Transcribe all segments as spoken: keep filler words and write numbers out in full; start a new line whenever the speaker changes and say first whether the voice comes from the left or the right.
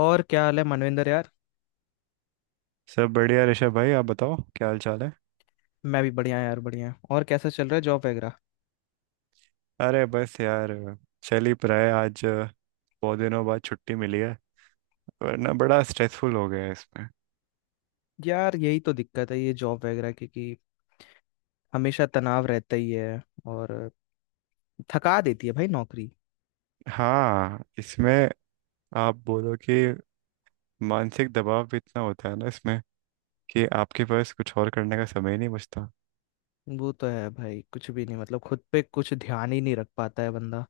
left: और क्या हाल है मनविंदर यार?
right: सब बढ़िया ऋषभ भाई। आप बताओ क्या हाल चाल है।
left: मैं भी बढ़िया यार, बढ़िया। और कैसा चल रहा है जॉब वगैरह?
right: अरे बस यार, चल ही रहा है। आज अ, बहुत दिनों बाद छुट्टी मिली है। वरना बड़ा स्ट्रेसफुल हो गया है इसमें।
left: यार, यही तो दिक्कत है ये जॉब वगैरह की कि हमेशा तनाव रहता ही है। और थका देती है भाई नौकरी।
right: हाँ, इसमें आप बोलो कि मानसिक दबाव भी इतना होता है ना इसमें, कि आपके पास कुछ और करने का समय ही नहीं बचता।
left: वो तो है भाई, कुछ भी नहीं मतलब खुद पे कुछ ध्यान ही नहीं रख पाता है बंदा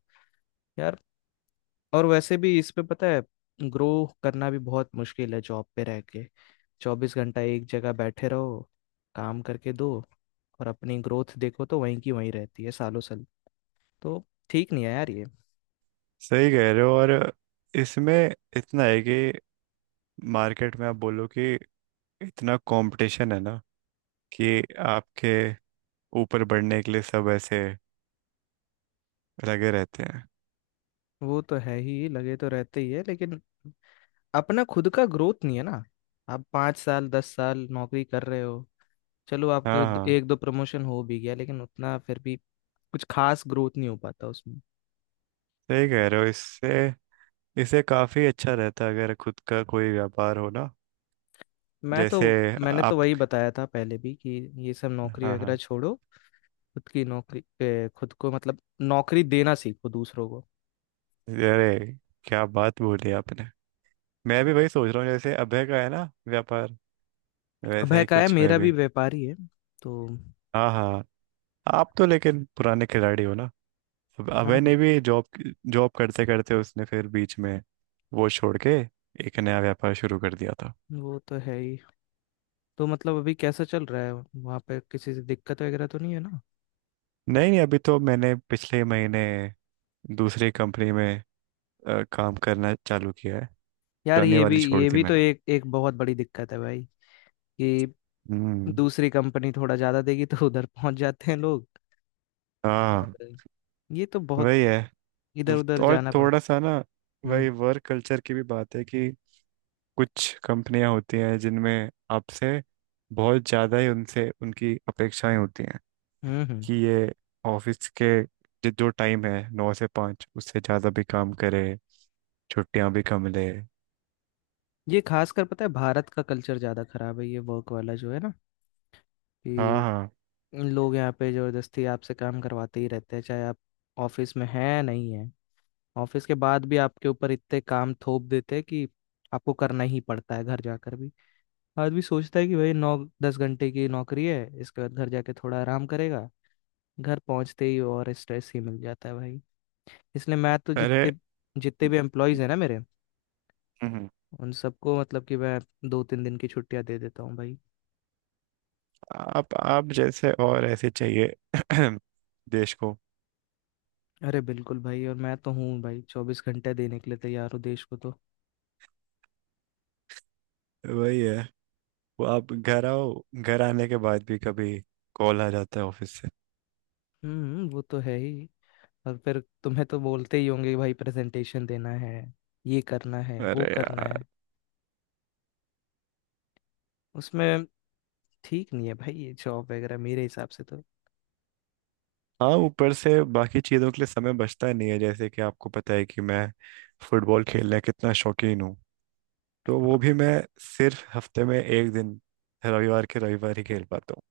left: यार। और वैसे भी इस पे पता है, ग्रो करना भी बहुत मुश्किल है जॉब पे रह के। चौबीस घंटा एक जगह बैठे रहो, काम करके दो, और अपनी ग्रोथ देखो तो वहीं की वहीं रहती है सालों साल। तो ठीक नहीं है यार ये।
right: सही कह रहे हो। और इसमें इतना है कि मार्केट में आप बोलो कि इतना कंपटीशन है ना, कि आपके ऊपर बढ़ने के लिए सब ऐसे लगे रहते हैं।
left: वो तो है ही, लगे तो रहते ही है, लेकिन अपना खुद का ग्रोथ नहीं है ना। आप पाँच साल दस साल नौकरी कर रहे हो, चलो आपका
right: हाँ
left: दो-
right: हाँ।
left: एक दो प्रमोशन हो भी गया, लेकिन उतना फिर भी कुछ खास ग्रोथ नहीं हो पाता उसमें।
right: सही कह रहे हो। इससे इससे काफी अच्छा रहता है अगर खुद का कोई व्यापार हो ना।
left: मैं तो
right: जैसे
left: मैंने तो
right: आप।
left: वही बताया था पहले भी कि ये सब नौकरी
right: हाँ
left: वगैरह
right: हाँ।
left: छोड़ो। खुद की नौकरी ए, खुद को मतलब नौकरी देना सीखो दूसरों को।
right: अरे क्या बात बोली आपने! मैं भी वही सोच रहा हूँ, जैसे अभय का है ना व्यापार, वैसा
left: अभय
right: ही
left: का है,
right: कुछ मैं
left: मेरा भी
right: भी।
left: व्यापारी है तो।
right: हाँ हाँ। आप तो लेकिन पुराने खिलाड़ी हो ना। अब
left: हाँ
right: अभय
left: हाँ।
right: ने भी जॉब जॉब करते करते उसने फिर बीच में वो छोड़ के एक नया व्यापार शुरू कर दिया था।
left: वो तो है ही। तो मतलब अभी कैसा चल रहा है वहाँ पे, किसी से दिक्कत वगैरह तो नहीं है ना?
right: नहीं नहीं, अभी तो मैंने पिछले महीने दूसरी कंपनी में अ, काम करना चालू किया है।
left: यार,
right: पुरानी
left: ये
right: वाली
left: भी
right: छोड़
left: ये
right: दी
left: भी तो
right: मैंने।
left: एक एक बहुत बड़ी दिक्कत है भाई, कि
right: हम्म।
left: दूसरी कंपनी थोड़ा ज्यादा देगी तो उधर पहुंच जाते हैं लोग।
right: हाँ
left: और ये तो बहुत
right: वही है।
left: इधर उधर
right: और
left: जाना पड़ता
right: थोड़ा सा ना,
left: है। हम्म,
right: वही वर्क कल्चर की भी बात है कि कुछ कंपनियां होती हैं जिनमें आपसे बहुत ज़्यादा ही उनसे उनकी अपेक्षाएं होती हैं,
left: हम्म, हम्म।
right: कि ये ऑफिस के जो जो टाइम है, नौ से पाँच, उससे ज़्यादा भी काम करे, छुट्टियां भी कम ले।
left: ये खासकर पता है, भारत का कल्चर ज्यादा खराब है ये वर्क वाला जो है ना,
right: हाँ
left: कि
right: हाँ।
left: लोग यहाँ पे जबरदस्ती आपसे काम करवाते ही रहते हैं, चाहे आप ऑफिस में हैं नहीं है। ऑफिस के बाद भी आपके ऊपर इतने काम थोप देते हैं कि आपको करना ही पड़ता है घर जाकर भी। आदमी सोचता है कि भाई नौ दस घंटे की नौकरी है, इसके बाद घर जाके थोड़ा आराम करेगा। घर पहुंचते ही और स्ट्रेस ही मिल जाता है भाई। इसलिए मैं तो
right: अरे।
left: जितने जितने भी एम्प्लॉयज हैं ना मेरे,
right: हम्म,
left: उन सबको मतलब कि मैं दो तीन दिन की छुट्टियां दे देता हूँ भाई।
right: आप आप जैसे और ऐसे चाहिए देश को।
left: अरे बिल्कुल भाई। और मैं तो हूँ भाई, चौबीस घंटे देने के लिए तैयार हूँ देश को तो।
right: वही है। वो आप घर आओ, घर आने के बाद भी कभी कॉल आ जाता है ऑफिस से।
left: हम्म, वो तो है ही। और फिर तुम्हें तो बोलते ही होंगे कि भाई प्रेजेंटेशन देना है, ये करना है, वो
right: अरे
left: करना
right: यार!
left: है उसमें। ठीक नहीं है भाई ये जॉब वगैरह मेरे हिसाब से तो।
right: हाँ, ऊपर से बाकी चीज़ों के लिए समय बचता नहीं है। जैसे कि आपको पता है कि मैं फुटबॉल खेलने का कितना शौकीन हूँ, तो वो भी मैं सिर्फ हफ्ते में एक दिन, रविवार के रविवार ही खेल पाता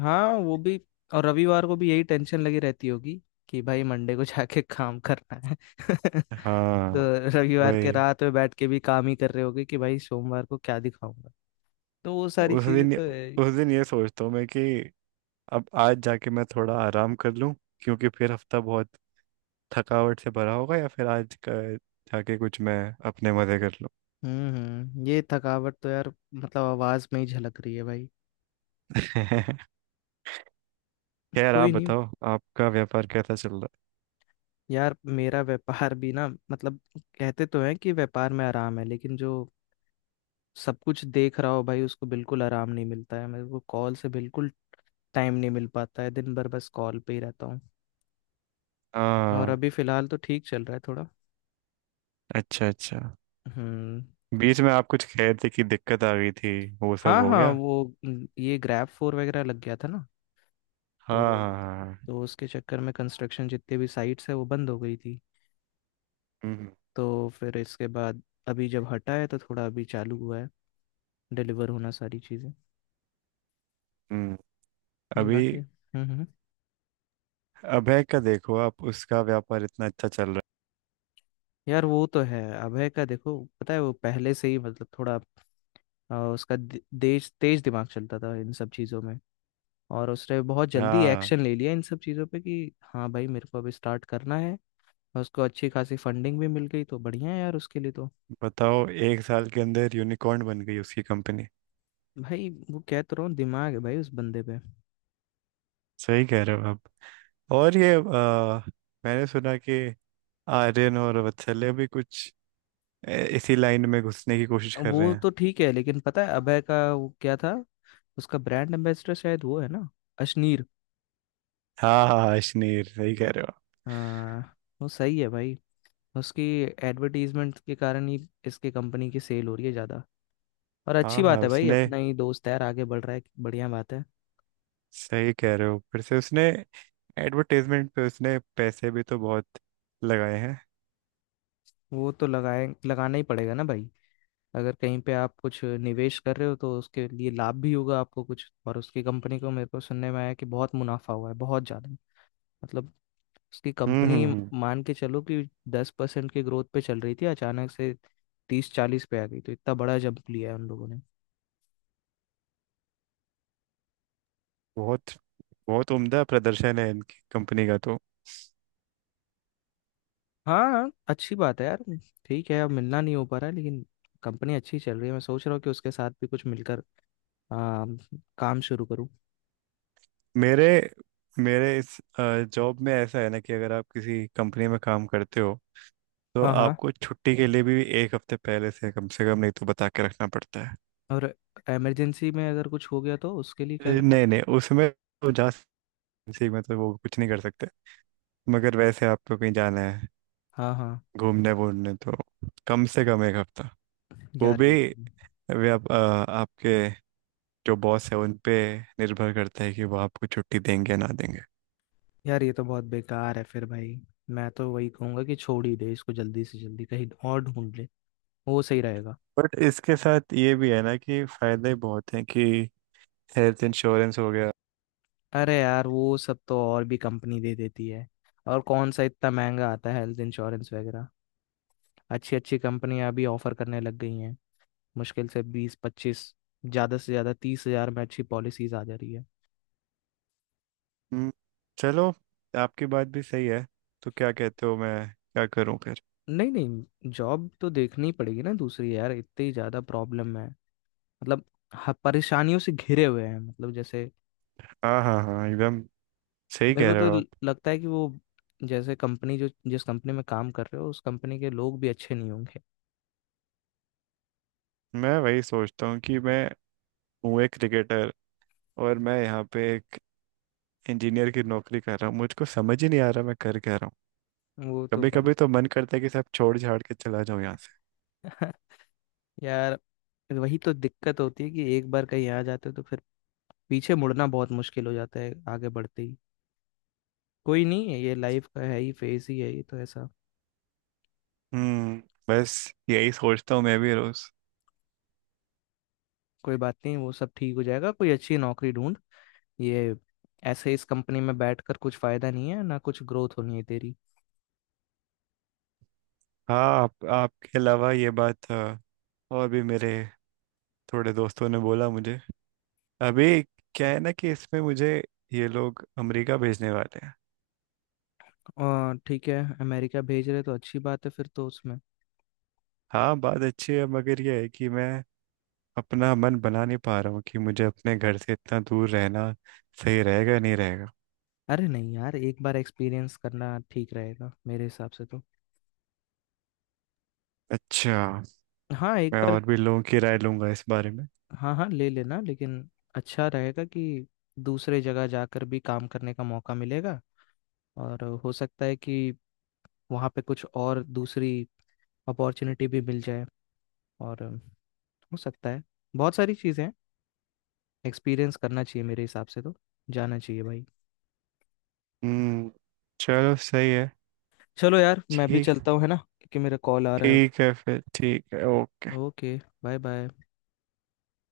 left: हाँ वो भी। और रविवार को भी यही टेंशन लगी रहती होगी कि भाई मंडे को जाके काम करना है।
right: हूँ। हाँ
left: तो रविवार के
right: वही।
left: रात में बैठ के भी काम ही कर रहे होगे कि भाई सोमवार को क्या दिखाऊंगा। तो वो सारी
right: उस
left: चीजें
right: दिन
left: तो है ही।
right: उस दिन ये सोचता हूँ मैं कि अब आज जाके मैं थोड़ा आराम कर लूँ, क्योंकि फिर हफ्ता बहुत थकावट से भरा होगा, या फिर आज का जाके कुछ मैं अपने मजे कर
left: हम्म, हम्म। ये थकावट तो यार, मतलब आवाज में ही झलक रही है भाई।
right: लूँ। खैर आप
left: कोई नहीं।
right: बताओ, आपका व्यापार कैसा चल रहा है।
left: यार मेरा व्यापार भी ना, मतलब कहते तो हैं कि व्यापार में आराम है, लेकिन जो सब कुछ देख रहा हो भाई उसको बिल्कुल आराम नहीं मिलता है। मेरे को कॉल से बिल्कुल टाइम नहीं मिल पाता है, दिन भर बस कॉल पे ही रहता हूँ। और
right: हाँ,
left: अभी फिलहाल तो ठीक चल रहा है थोड़ा।
right: अच्छा अच्छा।
left: हम्म।
right: बीच में आप कुछ कह रहे थे कि दिक्कत आ गई थी, वो सब
left: हाँ
right: हो
left: हाँ।
right: गया?
left: वो न- ये ग्रैब फोर वगैरह लग गया था ना।
right: हाँ
left: तो
right: हाँ हाँ हाँ।
left: तो उसके चक्कर में कंस्ट्रक्शन जितने भी साइट्स है वो बंद हो गई थी।
right: हम्म
left: तो फिर इसके बाद अभी जब हटा है तो थोड़ा अभी चालू हुआ है, डिलीवर होना सारी चीज़ें
right: हम्म।
left: ना
right: अभी
left: बाकी। हम्म, हम्म।
right: अभय का देखो, आप उसका व्यापार इतना अच्छा चल रहा
left: यार वो तो है, अभय का देखो पता है वो पहले से ही मतलब थोड़ा, अ, उसका दे- तेज तेज दिमाग चलता था इन सब चीज़ों में। और उसने बहुत
right: है।
left: जल्दी
right: हाँ,
left: एक्शन ले लिया इन सब चीज़ों पे कि हाँ भाई मेरे को अब स्टार्ट करना है। और उसको अच्छी खासी फंडिंग भी मिल गई, तो बढ़िया है यार उसके लिए तो।
right: बताओ, एक साल के अंदर यूनिकॉर्न बन गई उसकी कंपनी।
left: भाई वो कह तो रहा हूँ, दिमाग है भाई उस बंदे पे।
right: सही कह रहे हो आप। और ये आ, मैंने सुना कि आर्यन और वत्सल्य भी कुछ ए, इसी लाइन में घुसने की कोशिश कर रहे
left: वो
right: हैं।
left: तो ठीक है, लेकिन पता है अभय का वो क्या था, उसका ब्रांड एम्बेसडर शायद वो है ना, अशनीर।
right: हाँ हाँ हाँ, अश्नीर। सही कह रहे हो।
left: आ, वो सही है भाई। उसकी एडवर्टीजमेंट के कारण ही इसके कंपनी की सेल हो रही है ज़्यादा। और
right: हाँ
left: अच्छी
right: हाँ।
left: बात है भाई,
right: उसने
left: अपना ही दोस्त है यार, आगे बढ़ रहा है, बढ़िया बात है।
right: सही कह रहे हो। फिर से उसने एडवर्टाइजमेंट पे उसने पैसे भी तो बहुत लगाए हैं।
left: वो तो लगाए, लगाना ही पड़ेगा ना भाई। अगर कहीं पे आप कुछ निवेश कर रहे हो तो उसके लिए लाभ भी होगा आपको कुछ। और उसकी कंपनी को मेरे को सुनने में आया कि बहुत मुनाफा हुआ है, बहुत ज़्यादा, मतलब उसकी
right: हम्म हम्म
left: कंपनी,
right: हम्म।
left: मान के चलो कि दस परसेंट की ग्रोथ पे चल रही थी, अचानक से तीस चालीस पे आ गई। तो इतना बड़ा जंप लिया है उन लोगों ने।
right: बहुत बहुत उम्दा प्रदर्शन है इनकी कंपनी का तो।
left: हाँ अच्छी बात है यार। ठीक है, अब मिलना नहीं हो पा रहा है, लेकिन कंपनी अच्छी चल रही है, मैं सोच रहा हूँ कि उसके साथ भी कुछ मिलकर आ, काम शुरू करूँ।
right: मेरे मेरे इस जॉब में ऐसा है ना कि अगर आप किसी कंपनी में काम करते हो, तो
left: हाँ हाँ।
right: आपको छुट्टी के लिए भी एक हफ्ते पहले से कम से कम नहीं तो बता के रखना पड़ता है।
left: और इमरजेंसी में अगर कुछ हो गया तो उसके लिए क्या
right: ए,
left: करना
right: नहीं
left: पड़ेगा?
right: नहीं, उसमें तो जा सी में तो वो कुछ नहीं कर सकते। मगर वैसे आपको कहीं जाना है,
left: हाँ हाँ।
right: घूमने वूमने, तो कम से कम एक हफ्ता, वो
left: यार
right: भी
left: ये तो
right: अभी आप अ, आपके जो बॉस है उन पे निर्भर करता है कि वो आपको छुट्टी देंगे या ना देंगे।
left: यार ये तो बहुत बेकार है फिर भाई। मैं तो वही कहूंगा कि छोड़ ही दे इसको, जल्दी से जल्दी कहीं और ढूंढ ले, वो सही रहेगा।
right: बट इसके साथ ये भी है ना कि फायदे बहुत हैं, कि हेल्थ इंश्योरेंस हो गया।
left: अरे यार, वो सब तो और भी कंपनी दे देती है। और कौन सा इतना महंगा आता है हेल्थ इंश्योरेंस वगैरह, अच्छी अच्छी कंपनियां भी ऑफर करने लग गई हैं, मुश्किल से बीस पच्चीस, ज़्यादा से ज़्यादा तीस हज़ार में अच्छी पॉलिसीज आ जा रही है।
right: हम्म। चलो, आपकी बात भी सही है। तो क्या कहते हो, मैं क्या करूं फिर?
left: नहीं नहीं, जॉब तो देखनी पड़ेगी ना दूसरी, यार इतनी ज़्यादा प्रॉब्लम है मतलब, ह- परेशानियों से घिरे हुए हैं मतलब, जैसे
right: हाँ हाँ हाँ, एकदम। सही
left: मेरे
right: कह
left: को
right: रहे
left: तो
right: हो
left: ल-
right: आप।
left: लगता है कि वो, जैसे कंपनी जो, जिस कंपनी में काम कर रहे हो उस कंपनी के लोग भी अच्छे नहीं होंगे।
right: मैं वही सोचता हूँ कि मैं हूँ एक क्रिकेटर, और मैं यहाँ पे एक इंजीनियर की नौकरी कर रहा हूँ। मुझको समझ ही नहीं आ रहा मैं कर क्या रहा हूँ।
left: वो तो
right: कभी
left: भाई।
right: कभी तो मन करता है कि सब छोड़ छाड़ के चला जाऊं यहाँ से।
left: यार वही तो दिक्कत होती है कि एक बार कहीं आ जाते हो तो फिर पीछे मुड़ना बहुत मुश्किल हो जाता है, आगे बढ़ते ही। कोई नहीं, ये लाइफ का है ही, फेज ही है ये तो ऐसा।
right: हम्म। बस यही सोचता हूँ मैं भी रोज।
left: कोई बात नहीं, वो सब ठीक हो जाएगा, कोई अच्छी नौकरी ढूंढ ये। ऐसे इस कंपनी में बैठकर कुछ फायदा नहीं है ना, कुछ ग्रोथ होनी है तेरी।
right: हाँ, आप, आपके अलावा ये बात अ, और भी मेरे थोड़े दोस्तों ने बोला मुझे अभी। क्या है ना कि इसमें मुझे ये लोग अमेरिका भेजने वाले हैं।
left: और ठीक है, अमेरिका भेज रहे तो अच्छी बात है फिर तो उसमें।
right: हाँ, बात अच्छी है, मगर ये है कि मैं अपना मन बना नहीं पा रहा हूँ कि मुझे अपने घर से इतना दूर रहना सही रहेगा नहीं रहेगा।
left: अरे नहीं यार, एक बार एक्सपीरियंस करना ठीक रहेगा मेरे हिसाब से तो।
right: अच्छा।
left: हाँ एक
right: मैं
left: बार।
right: और भी लोगों की राय लूंगा इस बारे में।
left: हाँ हाँ ले लेना, लेकिन अच्छा रहेगा कि दूसरे जगह जाकर भी काम करने का मौका मिलेगा। और हो सकता है कि वहाँ पे कुछ और दूसरी अपॉर्चुनिटी भी मिल जाए। और हो सकता है, बहुत सारी चीज़ें हैं, एक्सपीरियंस करना चाहिए मेरे हिसाब से तो, जाना चाहिए भाई।
right: हम्म। चलो सही है।
left: चलो यार, मैं भी
right: ठीक।
left: चलता हूँ है ना, क्योंकि मेरा कॉल आ रहा
right: ठीक है फिर। ठीक है। ओके।
left: है। ओके। Bye bye.